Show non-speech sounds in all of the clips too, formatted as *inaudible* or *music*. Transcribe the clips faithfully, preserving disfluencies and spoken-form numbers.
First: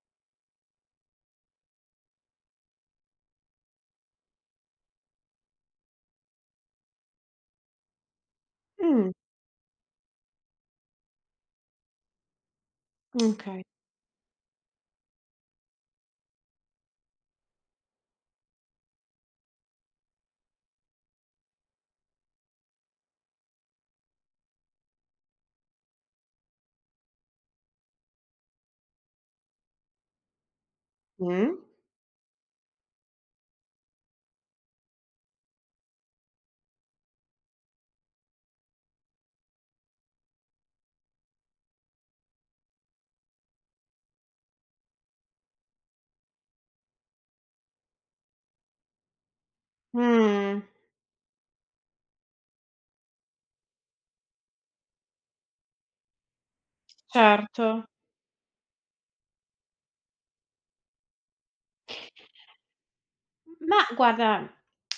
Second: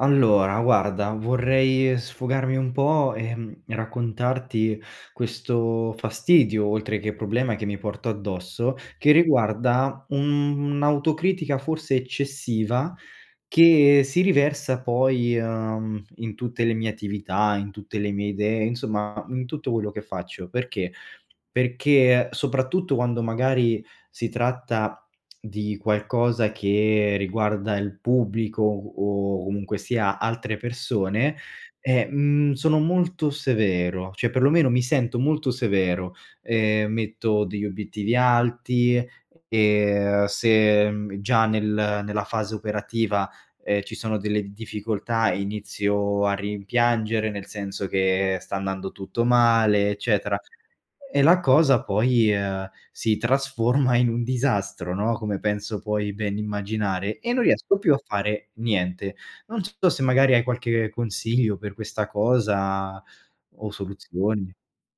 Allora, guarda, vorrei sfogarmi un po' e, mhmm, raccontarti questo fastidio, oltre che problema che mi porto addosso, che Mh, riguarda un- un'autocritica forse eccessiva, okay. che si riversa poi, uhm, in tutte le mie attività, in tutte le mie idee, insomma in tutto quello che faccio. Perché perché soprattutto quando magari si tratta di qualcosa che riguarda il pubblico o comunque sia altre persone, Mh. eh, mhmm, sono molto severo, cioè perlomeno mi sento molto severo. Ehm, metto degli obiettivi alti e se, mhmm, già nel nella fase operativa, ehm, ci sono delle difficoltà, inizio a rimpiangere, nel senso che sta andando tutto male, eccetera. Mh. E la cosa poi, ehm, si trasforma in un disastro, no, come penso puoi ben immaginare, e non Certo. riesco più a fare niente. Non so se magari hai qualche consiglio per questa cosa o Ma guarda, soluzioni.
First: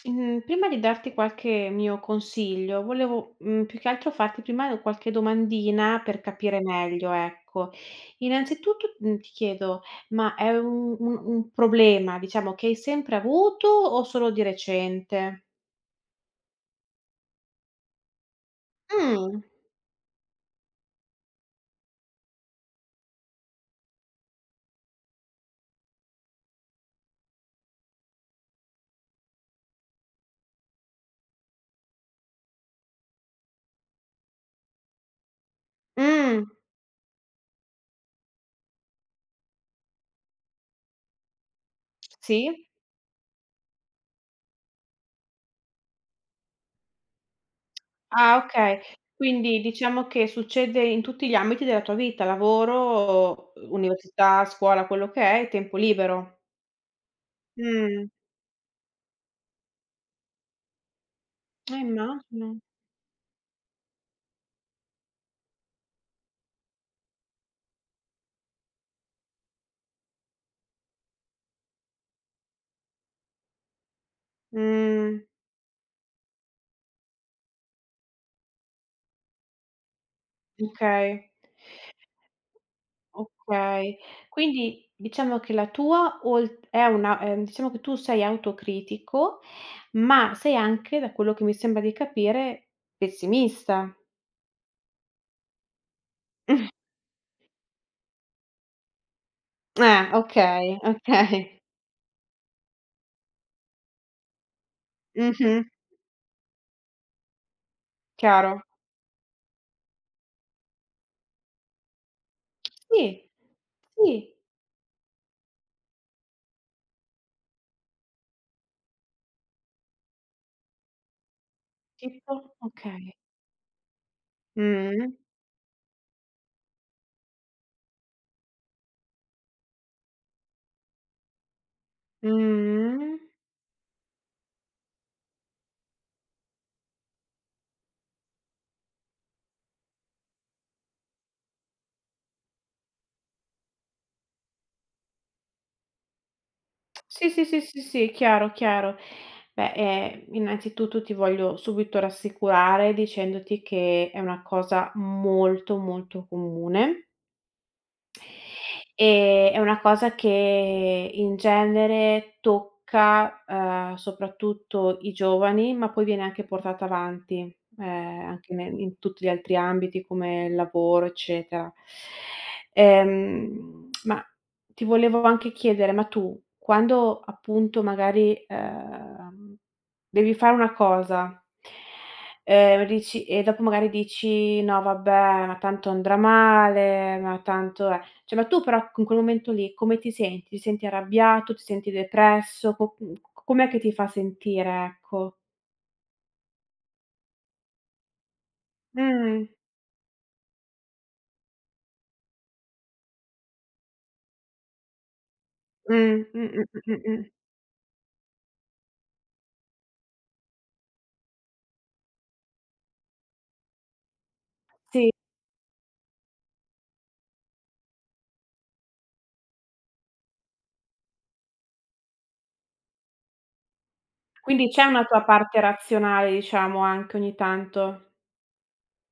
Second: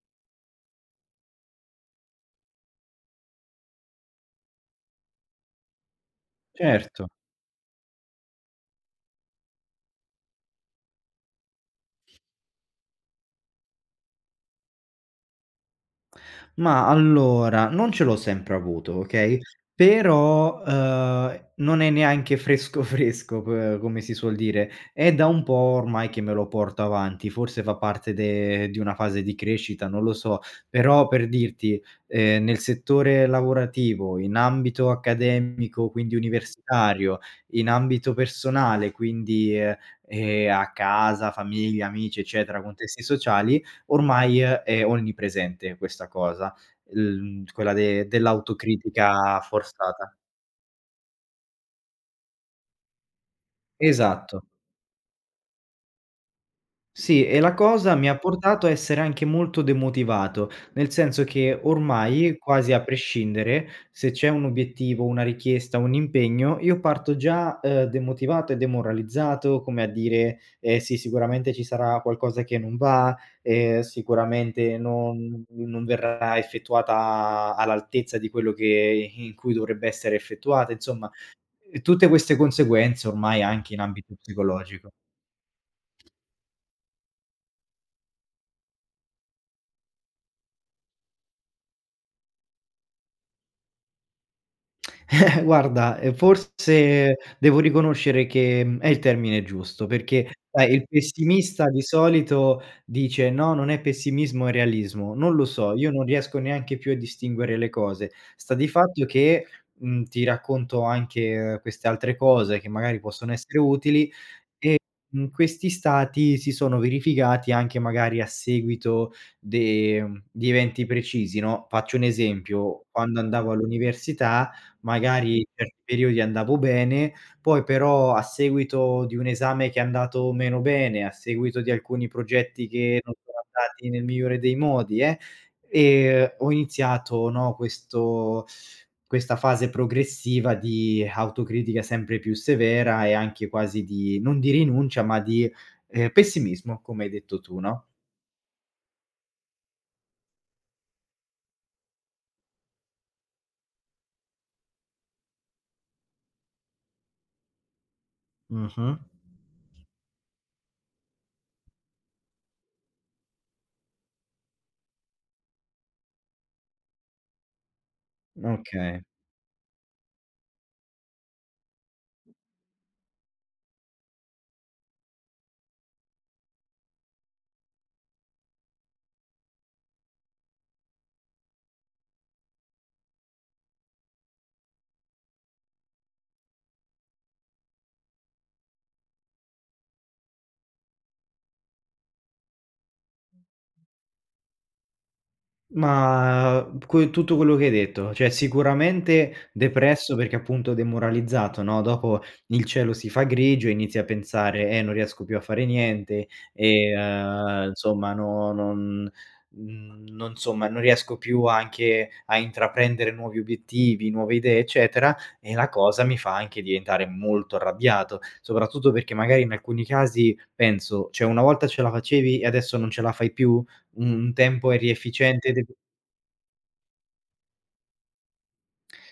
mhmm, prima di darti qualche mio consiglio, volevo, mhmm, più che altro farti prima qualche domandina per capire Certo. meglio, ecco. Innanzitutto, mhmm, ti chiedo, ma è un un un problema, diciamo, che hai sempre avuto o solo di recente? Ma allora, non ce l'ho sempre avuto, okay, Mh. però, uhm, non è neanche fresco *laughs* fresco, p come si suol dire. È da un po' ormai che me lo porto avanti, forse fa parte de di una fase di crescita, non lo so, però per dirti, ehm, nel settore lavorativo, in ambito accademico, quindi Mh. universitario, in ambito personale, quindi, ehm, ehm, a casa, famiglia, amici, eccetera, Sì. contesti sociali, ormai eh, è onnipresente questa cosa. L Quella de Ah, okay. dell'autocritica Quindi diciamo forzata. che succede in tutti gli ambiti della tua vita, lavoro, uhm, università, Esatto. scuola, quello che è, e tempo libero. Sì, e la cosa mi Mh, ha portato a essere anche molto demotivato, nel senso che eh ormai, immagino. quasi a prescindere, se c'è un obiettivo, una richiesta, un impegno, io parto già, ehm, demotivato e demoralizzato, come a dire: "Eh sì, sicuramente ci sarà qualcosa che non va, ehm, sicuramente Mh, non non verrà effettuata all'altezza di quello che in cui dovrebbe essere effettuata", insomma. okay, E tutte queste conseguenze ormai anche in okay. ambito psicologico. Quindi *laughs* diciamo che la tua olt è una ehm, diciamo che tu sei autocritico, ma sei anche, da quello che mi sembra di capire, pessimista. Eh, guarda, ehm, *laughs* forse devo riconoscere che, mhmm, è il termine giusto, Eh, perché sai okay, il okay. pessimista di solito dice: "No, non è pessimismo, è realismo." Non lo Mh-mh, so, io non riesco neanche più a distinguere le cose. Sta chiaro. di fatto che, mhmm, ti racconto anche queste altre cose che magari Sì, possono essere utili. sì. E, mhmm, Questi stati si sono verificati anche magari a seguito de mhmm, di eventi precisi, no, faccio un Tipo? esempio: Okay. quando andavo all'università, Mh. magari in certi periodi andavo bene, poi però a seguito di un esame che è andato meno bene, a seguito di alcuni progetti che non Mh. sono andati nel migliore dei modi, eh, ehm, ho iniziato, no, questo questa fase progressiva di autocritica sempre più severa e anche quasi di non di rinuncia, ma di, ehm, pessimismo, come hai Sì, detto sì, tu, sì, sì, no? sì, chiaro, chiaro. Beh, ehm, innanzitutto ti voglio subito rassicurare dicendoti che è una cosa molto, molto comune. Mh-mh. Ehm, è una cosa che in genere tocca, uhm, soprattutto i giovani, ma poi viene anche portata avanti, ehm, anche ne in Okay. tutti gli altri ambiti come il lavoro, eccetera. Ehm, ma ti volevo anche chiedere, ma tu quando appunto magari, ehm, devi fare una cosa, ehm, dici e dopo magari dici: "No vabbè, ma tanto andrà male, ma tanto è." Cioè, ma tu però in quel momento lì come ti senti? Ti senti arrabbiato, ti senti depresso? Co mhmm, com'è che ti fa sentire, ecco? Ma, que tutto quello che hai detto, cioè Mh. sicuramente depresso perché appunto demoralizzato, no, dopo il cielo si fa grigio e inizi a pensare: "Eh, non riesco più a fare Mh. niente Mh, mh, e, mh, mh, mh. uhm, insomma, no non mhmm, non insomma, non riesco più anche a intraprendere nuovi obiettivi, nuove idee, Sì, eccetera", e la cosa mi fa anche diventare molto arrabbiato, soprattutto perché magari in alcuni casi penso: "Cioè una volta ce la facevi e adesso non ce la fai più?" Un quindi tempo c'è eri una tua efficiente ed parte eff razionale, diciamo, anche ogni tanto.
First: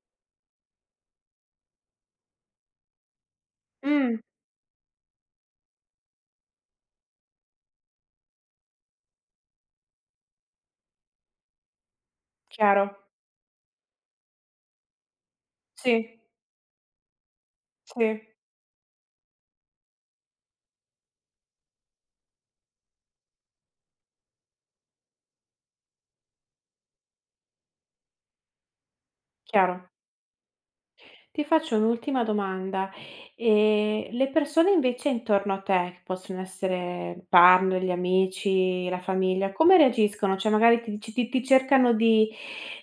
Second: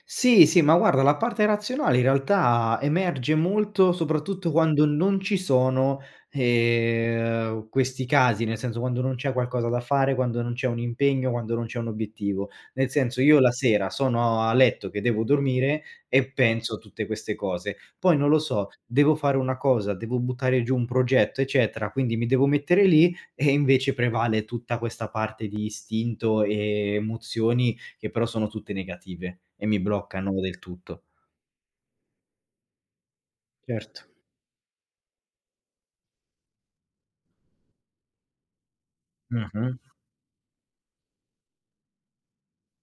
sì, sì, ma guarda la parte razionale in realtà emerge molto, Mh, soprattutto quando non ci sono, ehm, questi casi, nel senso quando non c'è qualcosa da fare, quando non c'è un impegno, quando non c'è un obiettivo. chiaro. Nel senso io la sera sono a letto che devo dormire Sì, e penso a tutte queste cose. Poi sì, non lo so, devo fare una cosa, devo buttare giù un progetto, eccetera, quindi mi devo mettere lì e invece prevale tutta questa parte di istinto e emozioni che però sono tutte negative e mi chiaro. bloccano del tutto. Ti faccio un'ultima domanda. Certo. Ehm, le persone invece intorno a te, che possono essere partner, gli amici, la famiglia, come Mh-mh. reagiscono? Cioè magari ti dici ti ti cercano di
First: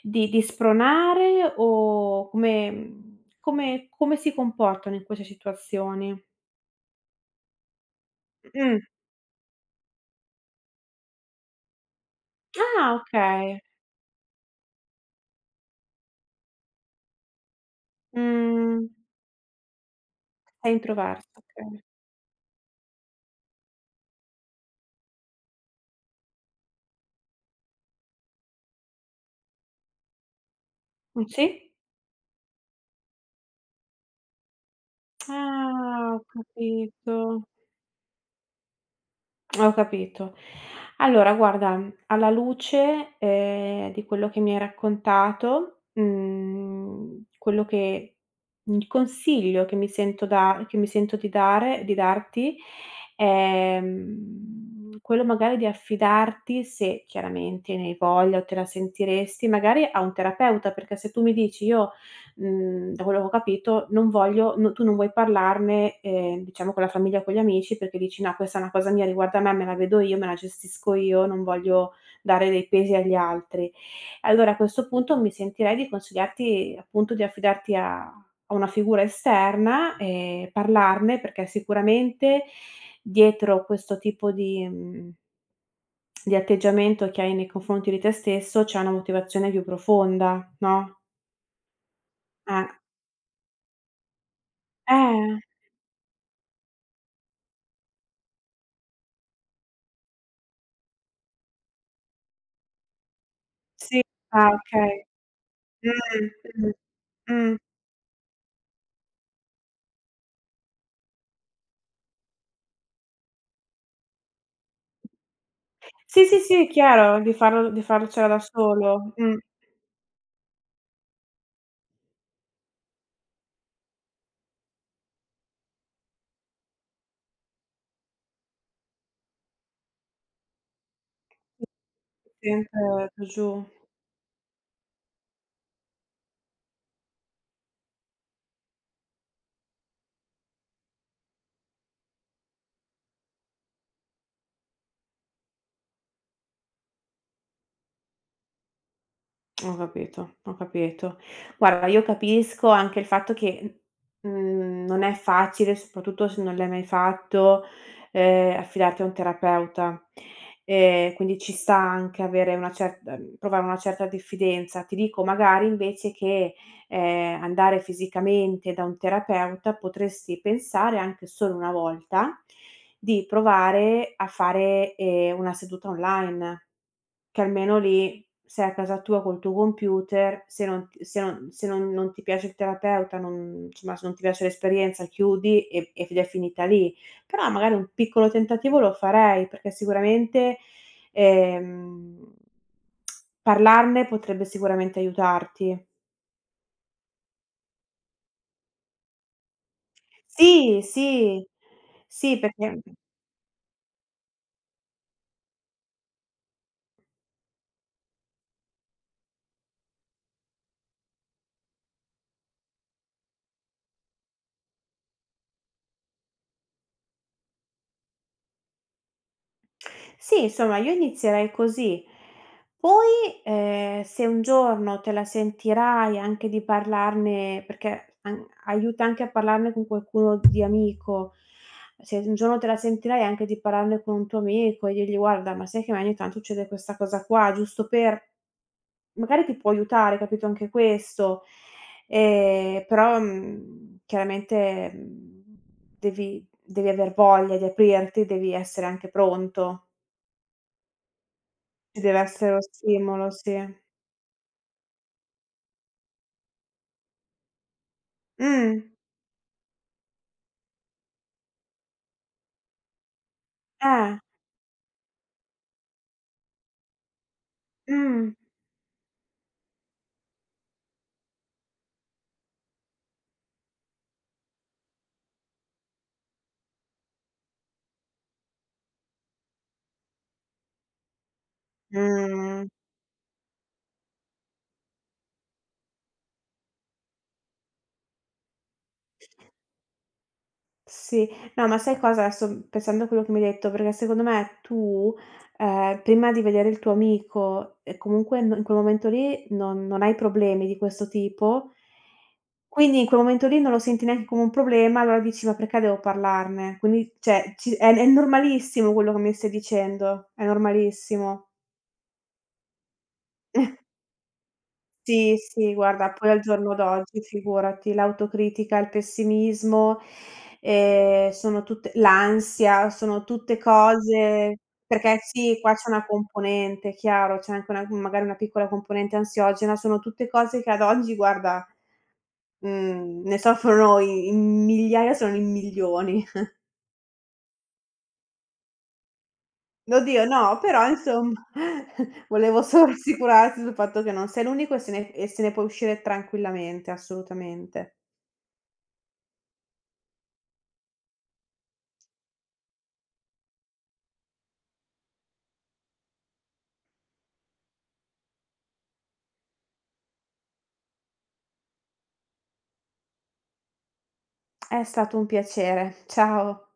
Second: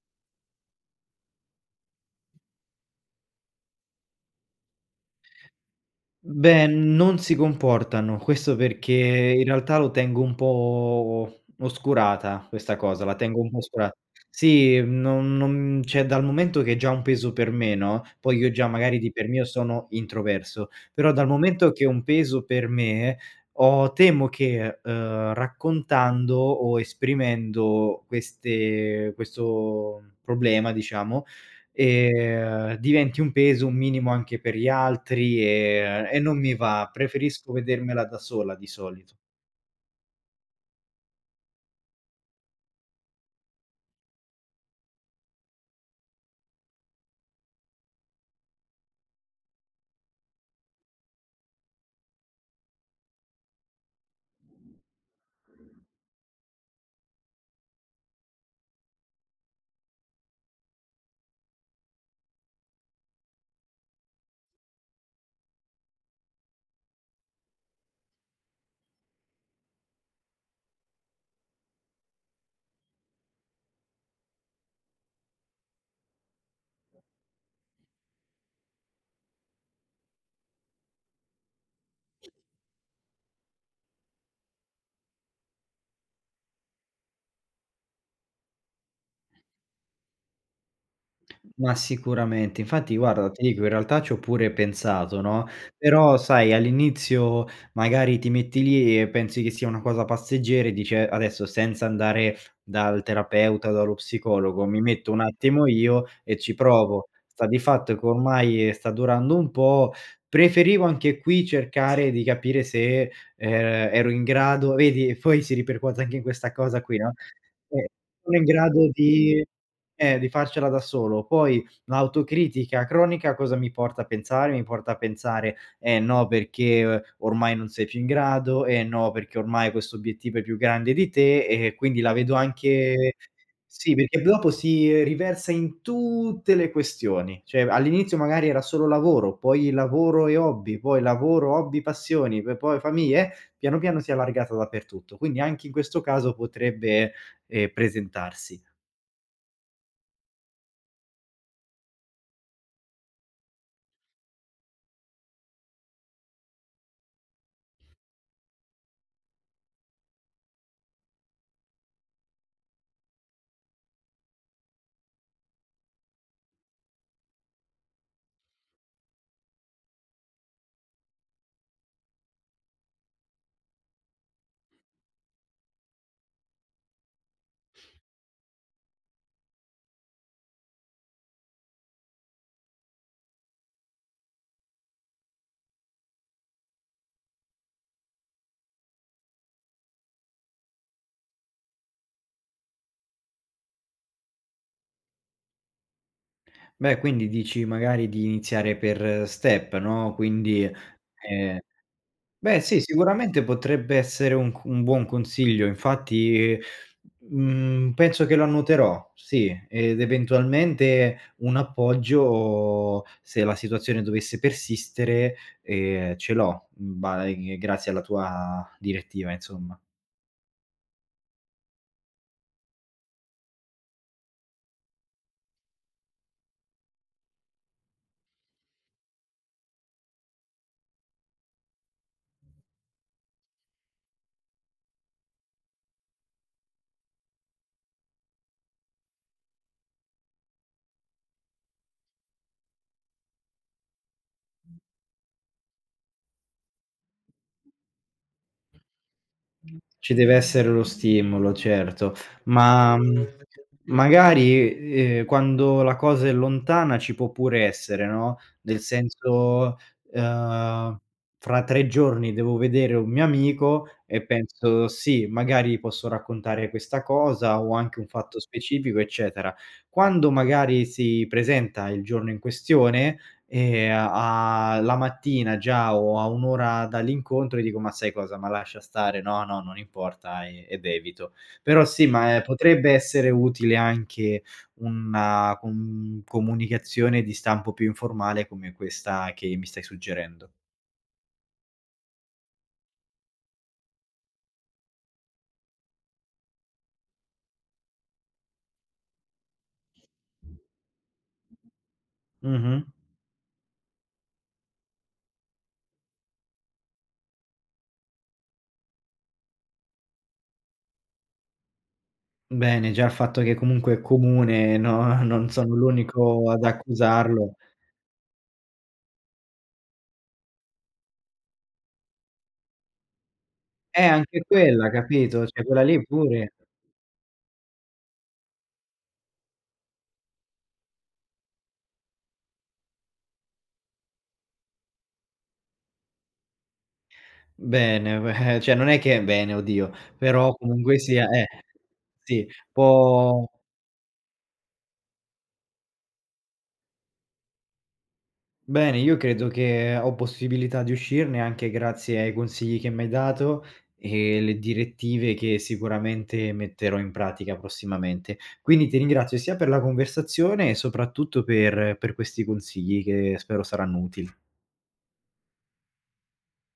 di di spronare o come mhmm, come come si comportano in queste situazioni? Beh, non si comportano. Questo Mh. perché in realtà lo tengo un po' oscurata questa Ah, cosa, la tengo un po' okay. oscura, sì, non non cioè dal momento che è già un peso per me, no, poi io già Mh, magari di per mio sono introverso, sei però dal introversa, momento okay. che è un peso per me, ho temo che, uhm, raccontando o esprimendo queste questo problema diciamo, Mh, sì? Ehm, diventi un peso, un minimo anche per gli altri, ehm, Ah, e ho non mi va. capito. Preferisco vedermela da sola di solito. Ho capito. Allora guarda, alla luce, ehm, di quello che mi hai raccontato, mhmm, quello che il consiglio che mi sento da che mi sento di dare di darti è, mhmm, quello magari di affidarti, se chiaramente ne hai voglia o te la sentiresti, magari a un terapeuta, perché se tu mi dici: "Io Mhmm, da quello che ho capito non voglio no tu non vuoi parlarne, ehm, diciamo con la famiglia o con gli amici perché dici: "No, questa è una cosa mia, riguarda me, me la vedo io, me la gestisco io, non voglio dare dei pesi agli altri". E allora a questo punto mi sentirei di consigliarti appunto di affidarti a a una figura esterna e parlarne, perché sicuramente dietro questo tipo di mhmm, di atteggiamento che hai nei confronti di te stesso c'è una motivazione più profonda, no? Ma sicuramente. Eh. Infatti guarda, ti dico in realtà c'ho pure pensato, Eh. no, però sai all'inizio magari ti metti lì e pensi che sia una cosa passeggera e dici: "Eh, adesso senza andare dal terapeuta o dallo Sì, ah psicologo, mi okay. metto un attimo io e ci Mh, mh, provo." Sta mh. di fatto che ormai sta durando un po'. Preferivo anche qui cercare di capire se, ehm, ero in grado, vedi poi si ripercuote anche in Sì, sì, questa sì, cosa qui, no, chiaro, di farlo di ehm, farcela sono da in grado solo. Mh. di eh, di farcela da solo. Poi l'autocritica cronica cosa mi porta a pensare? Mi porta a pensare: "Eh no, perché eh, ormai non sei più in grado, eh no, perché ormai questo obiettivo è più grande di te", e quindi la vedo Sempre anche più giù. sì, perché dopo si eh, riversa in tutte le questioni. Cioè all'inizio magari era solo lavoro, poi lavoro e hobby, poi lavoro, hobby, passioni, p poi famiglia, eh, piano piano si è allargata dappertutto. Quindi anche in questo caso potrebbe, ehm, presentarsi. Ho capito, ho capito. Guarda, io capisco anche il fatto che, mhmm, non è facile, soprattutto se non l'hai mai fatto, ehm, affidarti a un terapeuta. Ehm, quindi ci sta anche avere una cer ehm, provare una certa diffidenza. Ti dico magari invece che ehm, andare fisicamente da un terapeuta, potresti pensare anche solo una volta di provare a fare, ehm, una seduta online, che almeno lì sei a casa tua col tuo computer, se non t se non se non non ti piace il terapeuta, non insomma, se non ti piace l'esperienza chiudi e ed è finita lì. Però magari un piccolo tentativo lo farei, perché sicuramente, ehm, parlarne potrebbe sicuramente aiutarti. Beh, quindi dici magari di iniziare per step, no, quindi, Sì, sì. ehm Sì, beh perché sì, sicuramente potrebbe essere un c un buon consiglio. Infatti, mhmm, penso che lo annoterò, sì, ed eventualmente un appoggio, se la situazione dovesse persistere, ehm, ce l'ho, mhmm, ba ehm, grazie alla tua direttiva, insomma. sì, insomma io inizierei così. Poi, ehm, se un giorno te la sentirai anche di parlarne perché an aiuta anche a parlarne con qualcuno di amico. Se un giorno te la sentirai anche di parlarne con un tuo amico e dirgli: "Guarda, ma sai che a me ogni tanto succede questa cosa qua", giusto per. Magari ti può aiutare, capito, anche questo. Ehm, però, mhmm, chiaramente, mhmm, devi devi aver voglia di aprirti, devi essere anche pronto. Ci deve essere lo stimolo, Ci certo, deve essere lo ma, mhmm, stimolo, sì. magari, ehm, quando la cosa è lontana ci può pure essere, no, nel Mh, senso, ehm, fra tre giorni devo vedere un mio amico eh, e penso: "Sì, magari posso raccontare questa cosa o anche un mh, fatto specifico", eccetera. Quando magari si presenta il giorno in questione, e a la mattina già o a un' ora dall'incontro gli dico: "Ma sai cosa, ma lascia stare, no, no, non importa" e ed evito. Però sì, ma, ehm, mh. potrebbe essere utile anche una com comunicazione di stampo più informale come questa che mi stai suggerendo. Sì. No, ma sai cosa, adesso pensando a quello che mi hai detto, perché secondo me tu, ehm, prima di vedere il tuo amico e comunque no in quel momento lì non non hai problemi di questo tipo, Mh-mh. quindi in quel momento lì non lo senti neanche come un problema, allora dici: "Ma perché devo parlarne?" Quindi cioè ci è è normalissimo quello che mi stai dicendo, è normalissimo. Bene, già il fatto che comunque è comune, no, Sì, non sono sì, guarda, poi al l'unico ad giorno d'oggi accusarlo. figurati, l'autocritica, il pessimismo, ehm, sono tutte l'ansia, sono tutte Eh, anche cose. quella, Perché capito? sì, Cioè qua quella c'è lì una pure. componente, chiaro, c'è anche una magari una piccola componente ansiogena, sono tutte cose che ad oggi guarda, mhmm, ne soffrono i in migliaia, se non in milioni. Bene, *laughs* beh, cioè non è che bene, *laughs* oddio, Oddio però no, però comunque sia eh, insomma *laughs* sì, volevo solo può rassicurarti sul fatto che non sei l'unico e se ne e se ne puoi uscire tranquillamente, assolutamente. bene, io credo che ho possibilità di uscirne anche grazie ai consigli che mi hai dato e le direttive che sicuramente metterò in pratica prossimamente. Quindi ti ringrazio sia per la conversazione e soprattutto per per questi consigli che spero saranno utili. È stato un piacere. Ciao.